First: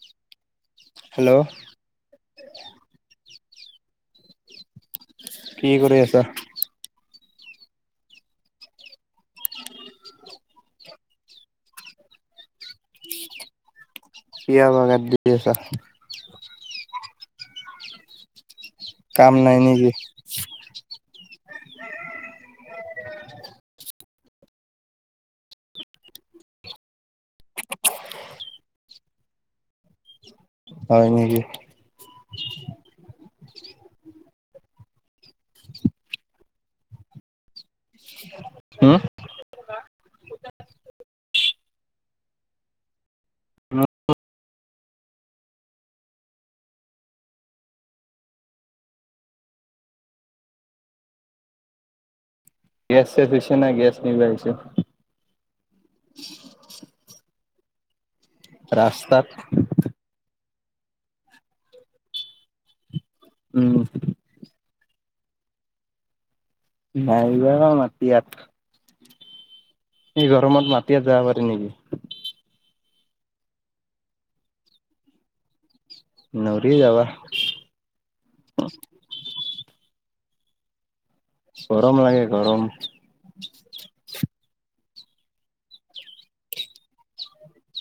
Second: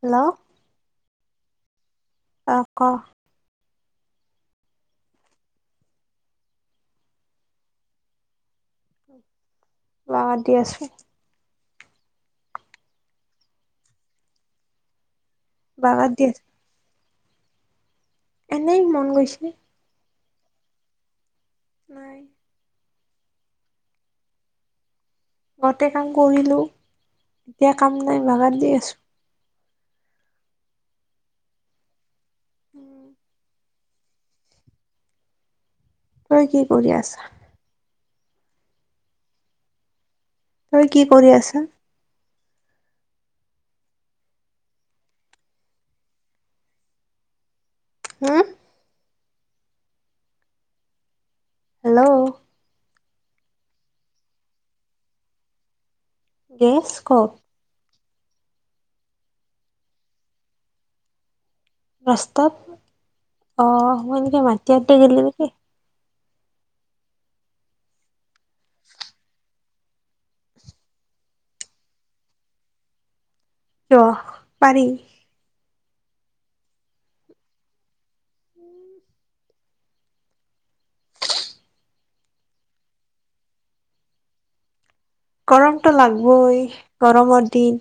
Hello, hello. অ' ক? কি কৰি আছা? বাগৰ দি আছো। কিয় বাগাৰ দি আছা? বাগৰ দি আছো এনেই মন কাম গৈছে নাই নেকি? নাই। ঘৰতে কাম কৰিলো এতিয়া কাম নাই বাগাৰ দি আছো। হয় নেকি? উম। তই কি কৰি আছা? উম, তই কি কৰি আছা? উম, হ'ম হেল্ল'। গেছ শেষ হৈছে না গেছ নিব আহিছো। গেছ, কত? ৰাস্তাত। ৰাস্তাত উম। অ' মই এনকে মাট দিয়াতে গেলে নেকি? নাই বা মাতি ইয়াত এই গৰমত মাটিয়ে যাবা পাৰি নেকি? কিয় পাৰি। নৰি যাবা। গৰম লাগে গৰম। গৰমতটো লাগবই গৰমৰ দিন।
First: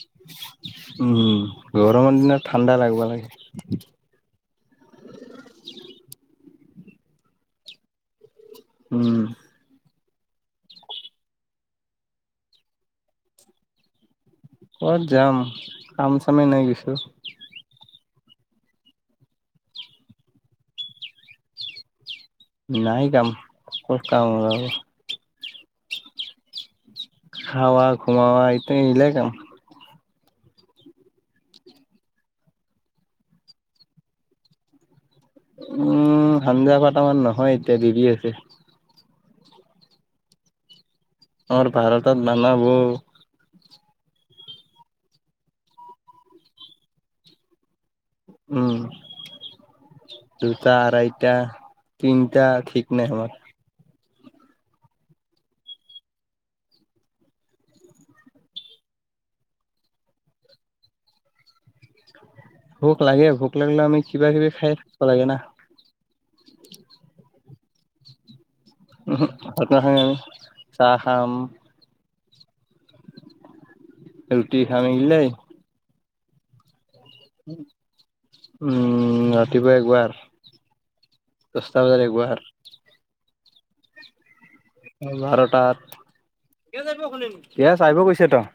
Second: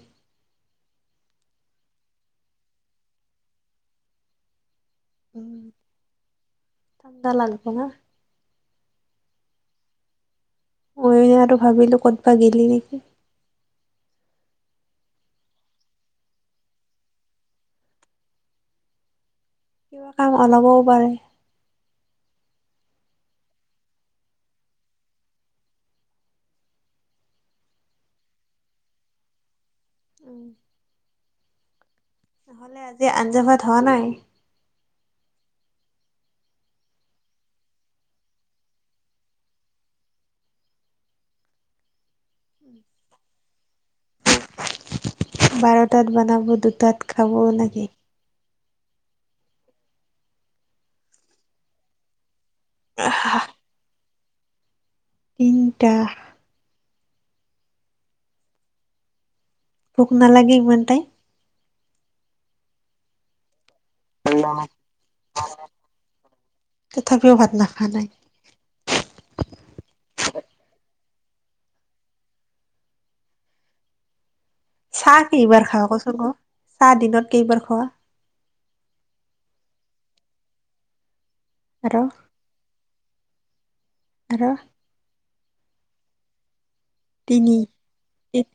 উম, গৰমৰ দিনত ঠাণ্ডা লাগিবা লাগে। ঠাণ্ডা লাগিব না। উম। মই ইয়াটো ভাবিলো ক'তবা গেলি নেকি? কত যাম কাম চামেই নাই কিছো। কিবা কাম ওলাবও পাৰে। নাই কাম কত কাম ওলাব। খাৱা ঘোমোৱা এইতা আইগিলা কাম উম, নহলে আজি আঞ্জাভাত হোৱা নাই। উম, সানঞ্জা কটামান নহয় এতিয়া দেৰি আছে। ম ভাৰতত বানাবো। বাৰটাত বনাব দুটাত খাব নেকি? উম, দুটা আহেইটা তিনিটা এতিয়া ঠিক নাই আমাৰ। তিনটা ভোক নালাগে ইমান টাইম? ভোক লাগে ভোক লাগিলে আমি কিবা কিবি খাই থাকিবা লাগে না। ভালে, ওহোঁক ভাত নাখাওঁ আৰু চাহ খাম উ [unintelligible] চাহ কি এইবাৰ খা কচোন ক? চাহ দিনত কেইবা খোৱা ৰাতিপুৱা একবাৰ, দহটা আৰু বজাত একবাৰ, আৰু ভাৰতাত তিনি এয়া চাই কৈছে তো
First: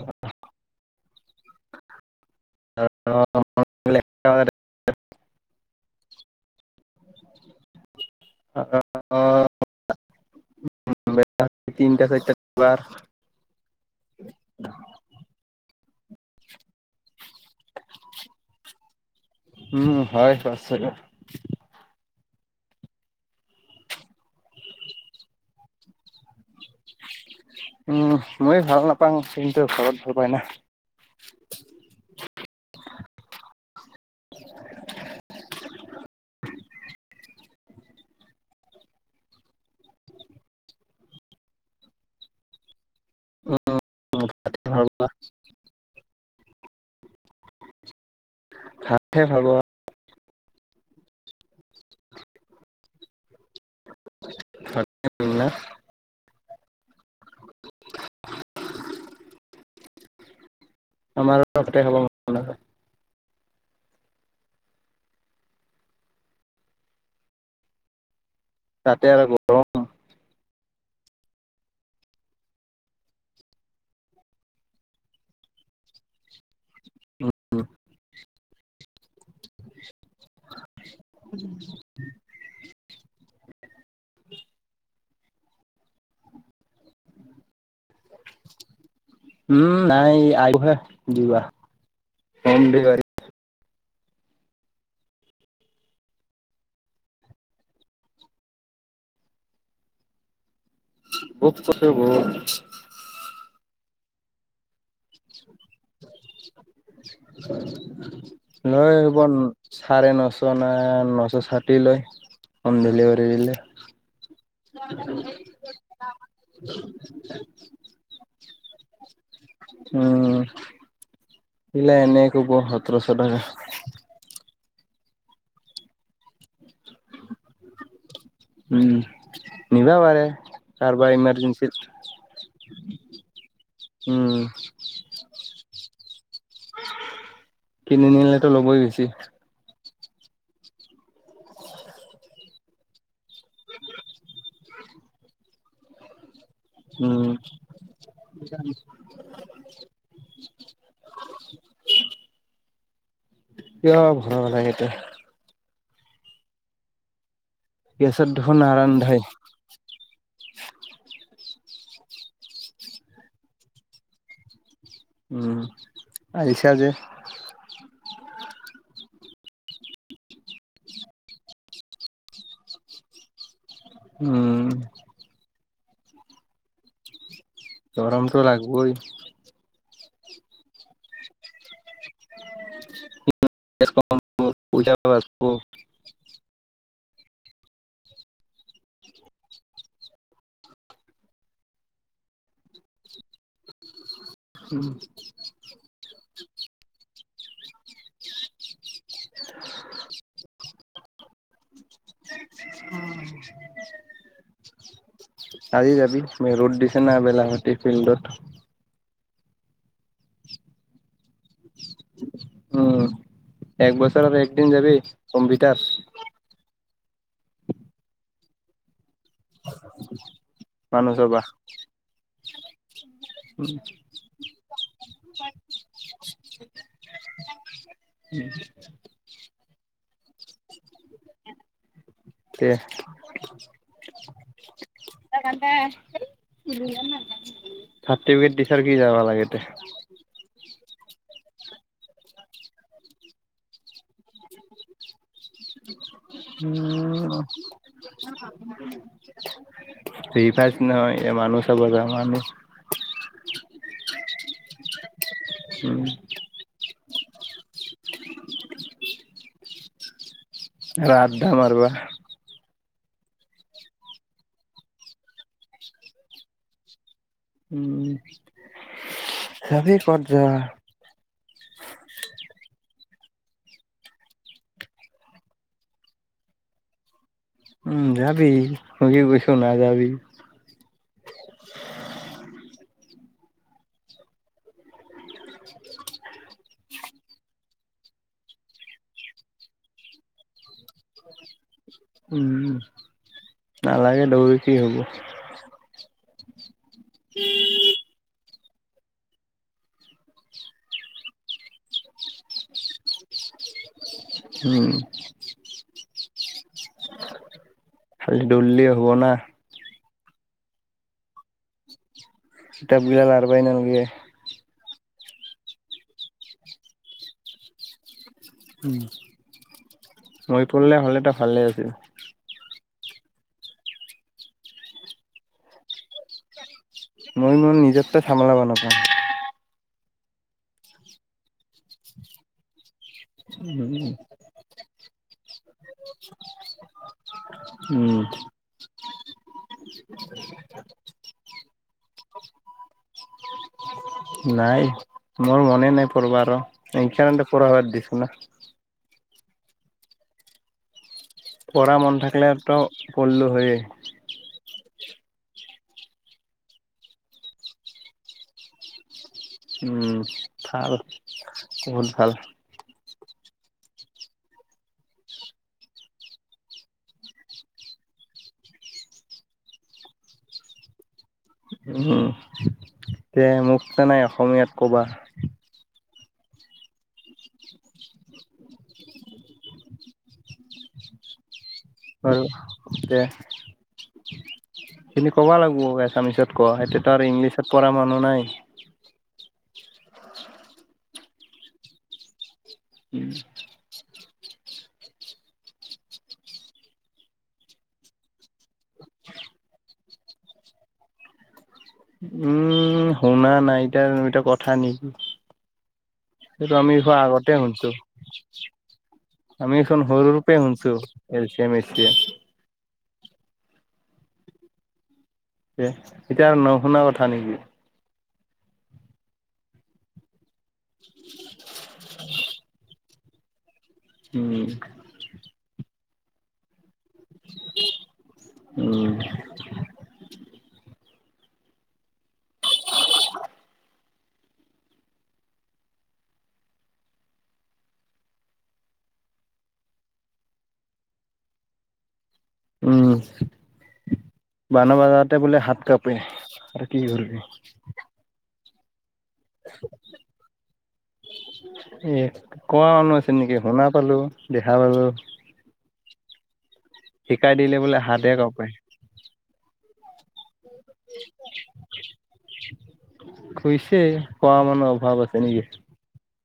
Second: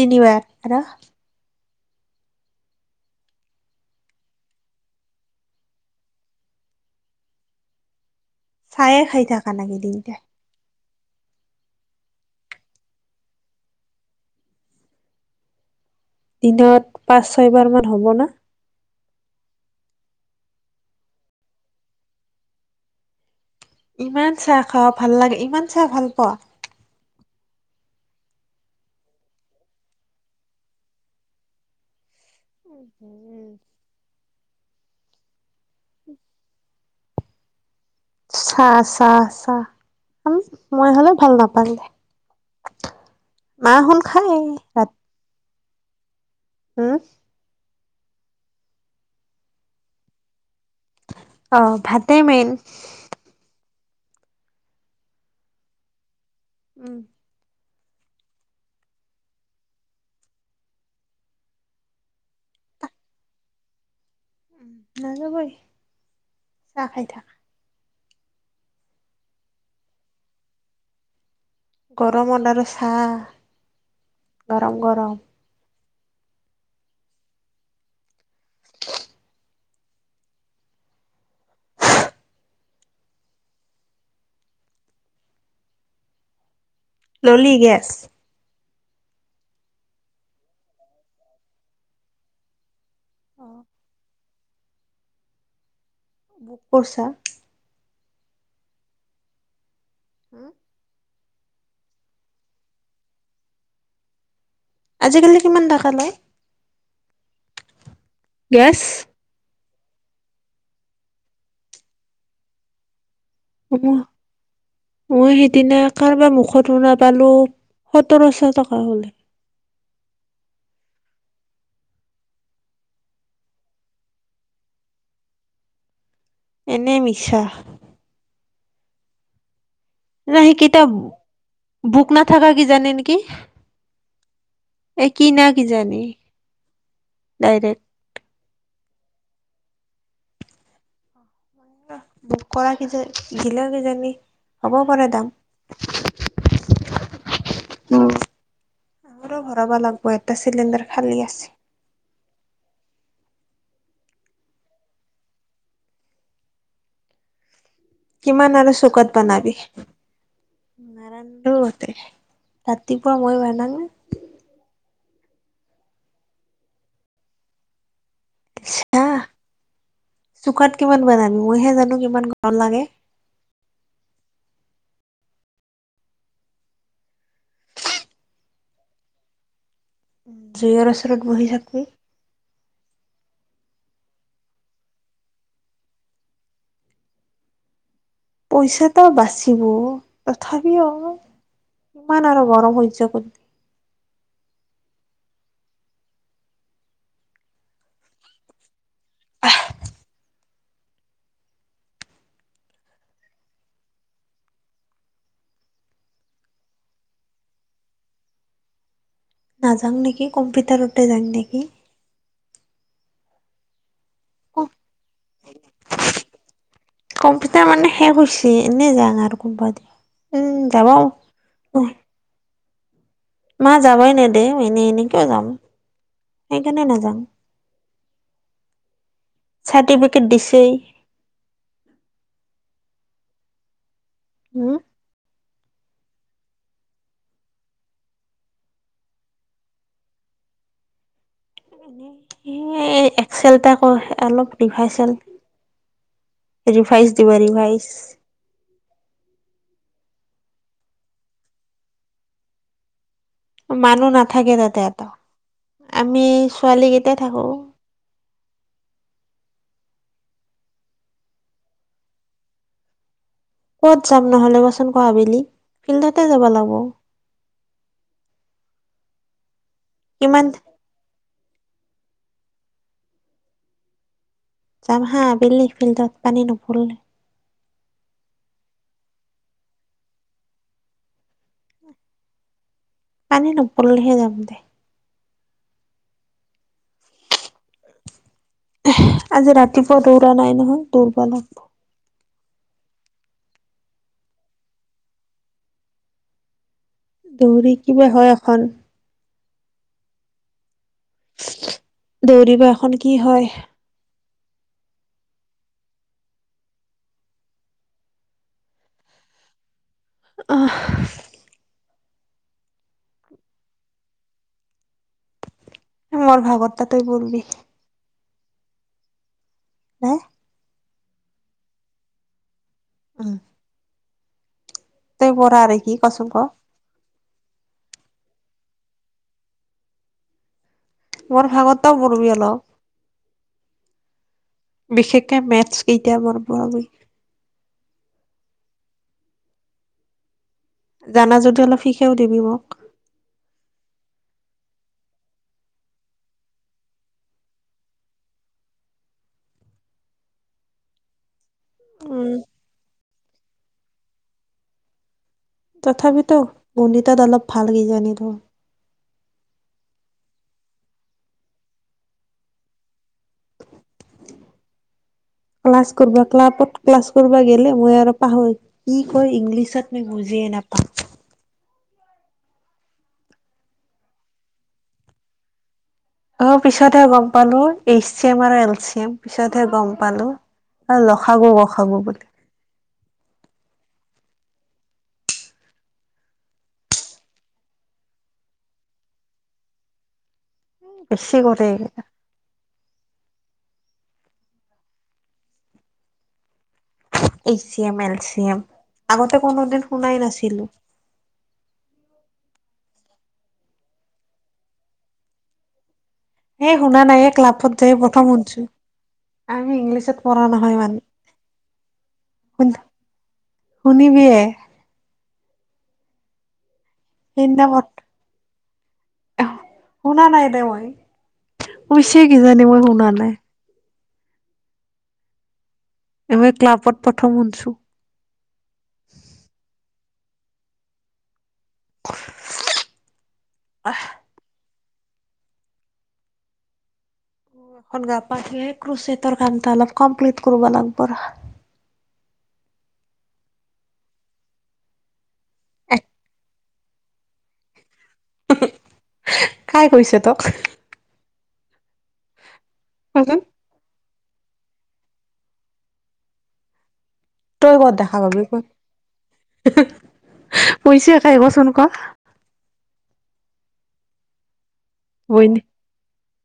তিনিিবাৰ হ অকাৰ চায়ে খাই থাকা নকি তিনিটাই তিনিটা চৈ বাৰ দিনত পাঁচ ছয়বাৰ মান হ'ব না উম হয় হয় চ ইমান চাহ খাওঁ ভাল লাগে ইমান চাহ ভাল পোৱা উম মই ভাল নাপাওঁ কিন্তু ঘৰত ভাল পাই না উ উম উম চা চা চা মই হলেও ভাল নাপালে মাহ হল খাই ভাল ৰাতি হা ভাতে ভাল আহ ভাতে মেইন [unintelligible] উম [unintelligible] আমাৰ হতে হ'ব ম নহয় উম নাযাবই চাহ খাই থাকা তাতে আৰু গৰম গৰমত আৰু চাহ গৰম গৰম অ উ ললি গেছ উম নাই আগুৱ যা হম ডেলিভাৰ অ' বুক কৰিছা হা বহত কছে গ আজিকালি কিমান কা লয় গেছ নৈ বন চাৰে নশ ন নশ ষাঠি লৈ হমদেলিভাৰী অ মই সিদিনা কাৰোবাৰ মুখত শুনা পালো সোতৰশ টকা হলে উম [inaudible] সিলা এনে কব সতশটকা এনেই মিছা [inaudible] উম [inaudible] নাই কিতয়া কাৰোবাৰ ইমাৰ্জেঞ্চিত ভোক নাথাকা কি জানে নেকি উম এক কি না কিজানি ডাইৰেক্ট কিনি নিলেতো লবোই বেছি বুক কৰা কিজ দিলেও কিজানি হ'ব পাৰে দাম উম [inaudible] আমাৰো ভৰাবা লাগব এটা চিলিণ্ডাৰ খালী আছে কিয় ভৰাব লাগে এতিয়া গেছত কিমান দেখোন আৰু চুকাত নাৰান্ধাই বনাবি [inaudible] সতে ৰাতিপুৱা মই বনাম না [inaudible] উম আছা যে [inaudible] ইচ্ছা [unintelligible] চুকাত কিমান বানাবি মইহে জানো কিমান ঘৰ লাগে, উম। গৰমটো লাগিবই। জুইৰ ওচৰত বহি থাকো। পূজা পইচাটো বাচিব তথাপিও। ইমান আৰু গৰম সহ্য কৰিম। উম। [inaudible] আজি যাবি ৰ'দ দিছে না বেলাভেতি ফিল্ডত। নাযাওঁ নেকি কম্পিউটাৰতে যাওঁ নেকি? উম এক বছৰ আৰু একদিন যাবি কম্পিউটাৰ। কম্পিউটাৰ মানে শেষ হৈছে এনেই যাওঁ আ কোনোবা এদিন যাব। মানুহ চাবা মা যাবই নেদেয়ে এনেই এনেই কিয় যাম সেইকাৰণে নাযাম। উম। চাৰ্টিফিকেট দিছে। [unintelligible] উম। [unintelligible] চাৰ্টিফিকেট দিছে যদি যাব লাগে দে। এ একচেলটা অলপ ৰিভাইচেল হ'ল। উম ৰিভাইজ ৰিফাজ নহয় এ মানুহ চাব যাম আমি। মানুহ নাথাকে তাতে এটা উম আমি ছোৱালীকেইটাই থাকোঁ। ৰাধা মাৰিবা। ক'ত যাম নহ'লে কচোন ক' আবেলি ফিল্ডতে যাবা লাগব। উম, যাবি ক'ত কিমান যোৱা। [inaudible] যাম হা আবেলি ফিল্ডত পানী নুপুৰিলে। উম, যাবি সজি কৈছো নাযাবি। উহ। পানী নপৰলেহে যাম দে। আজি ৰাতিপুৱা দৌৰা নাই নহয়, দৌৰিবা লাগব'। উম, নালাগে দৌৰি কি হ'ব। দৌৰি কিবা হয় এখন। দৌৰিবা এখন কি হয়? উম। খালি ডলডিয়ে হ'ব না। অহ। কিতাপ গিলা লাৰবাই নালগে। মোৰ ভাগৰটা তই পঢ়বি। উম। [unintelligible] কৰিলে হ'লে এটা ভালে আছিল। অহ। তই বৰা আৰু কি কচু ক'। মই ইমান [unintelligible] মোৰ ভাগটোও [unintelligible] অলপ। উম বিশেষকে মেথছ কেইটা [unintelligible] উম' [unintelligible] জানা যদিও অলপ শিকায় দিবিও মোক। নাই মোৰ মনে নাই [unintelligible] পবা আৰু এইকাৰণতে প সাত দিছো ন পঢ়া মন উম থাকিলেতো পঢ়িলোঁ হয়েই। তথাপিতো গন্দিতাত অলপ ভাল কিজানিলো [unintelligible] উম 'ভাল, বহুত ভাল [unintelligible] ক্লাছ কৰা, ক্লাবত ক্লাছ কৰিব গেলে মই আৰু পাহৰি কি কয়, ইংলিছত মই বুজিয়ে নাপাওঁ। নাপা [unintelligible] উ' দে মোক মানে অসমীয়াত ক'বা। অ' পিছতহে গম পালো এইচি এম আৰু এল চি এম পিছতহে গম পালো। অ' লখাব আৰুক [unintelligible] এখিনি ক'বা লাগিব আচ্ছামেষ্ট কোৱা, সেইটোতো আৰু ইংলিছত পঢ়া মানুহ নাই। বেছি কৰে [inaudible] এই C M L C M আগতে কোনো দিন শুনাই নাছিলো। [unintelligible] উ শুনা নাই, এতিয়া এয়া কথা নেকি সেইটো এই আমি শুনা খোৱা নাই এই আগতে ক্লাবত শুনিছো যাই প্ৰথম শুনছো [unintelligible] আমি আমিচোন ইংলিছত পঢ়া সৰুপৰাই নহয় শুনছো মানে এল [unintelligible] চাম এ শুনিবিয়ে, এতিয়া আৰু নশুনা কথা নেকি [unintelligible] সেইদিনা পত শুনা নাই দে মই কৈছে কিজানি মই শুনা নাই। নাই উম' এইবাৰ ক্লাবত প্ৰথম শুনিছোঁ। উম [unintelligible] ৱাহ, এখন গা পা ধুই ক্ৰুচটৰ কামটা অলপ কমপ্লিট কৰিব লাগিব উম, বানৰ বজাৰতে বোলে হাত কাপোৰ আৰু কি কৰিবি। কাই কৈছে তক এ কোৱা মানুহ আছে কচোন নেকি শুনা পালো দেখা পালো শিকাই তই দিলে ক'ত বোলে দেখা হাতে পাবি ক কাঁপে পইচে আহিবচোন কোৱা কুইছে কোৱা মানুহ অভাৱ আছে নেকি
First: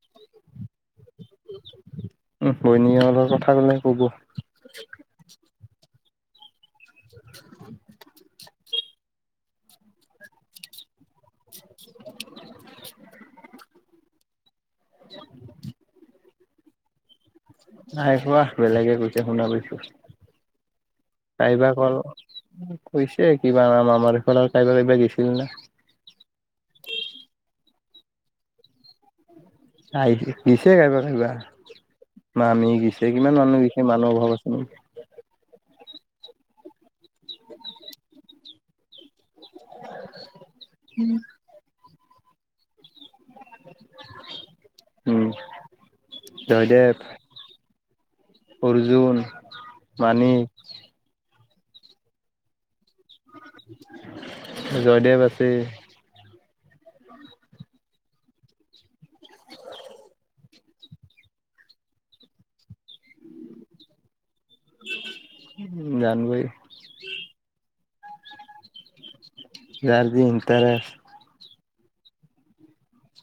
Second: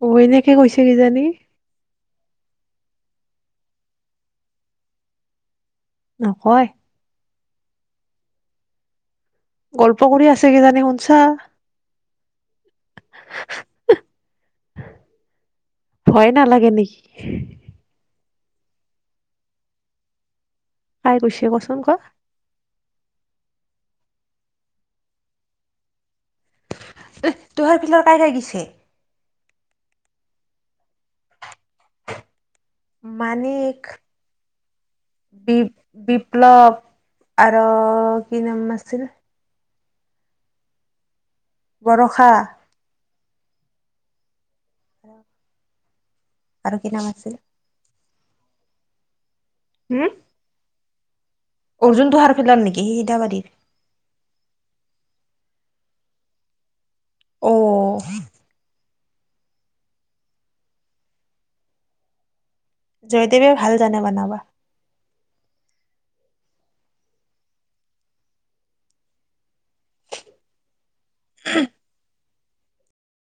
অ এনেকে কৈছে কিজানি উ বৈনীয়েৰ কথা কলে কব। নকয় [inaudible] গল্প কৰি আছে কি জানি শুনছা [inaudible] ভয় নালাগে নেকি? নাই কোৱা বেলেগে কৈছে শুনা পাইছোঁ। কাই কৈছে চাইবা কচোন ক কৈছে কিবা নাম [unintelligible] গৈছিল না। এ তোহাৰ ফিল্লৰ কাইৰে গৈছে। [unintelligible] মামি গৈছে কিমান মানুহ মানিক গৈছে মানুহৰ অভাৱ আছে নেকি। বি বিপ্লৱ আৰু কি নাম আছিল? [unintelligible] বৰষা? উম। আৰু কি জয়দেৱ নাম আছিল? অৰ্জুন, হুম মানি। অৰ্জুন তোহাৰ ফালৰ নিকি সি হিদাবাদীৰৰ? উম। ঔ। জয়দেৱে ভাল জানে বনাব। জানবৈ। গাৰ দি এ তাৰে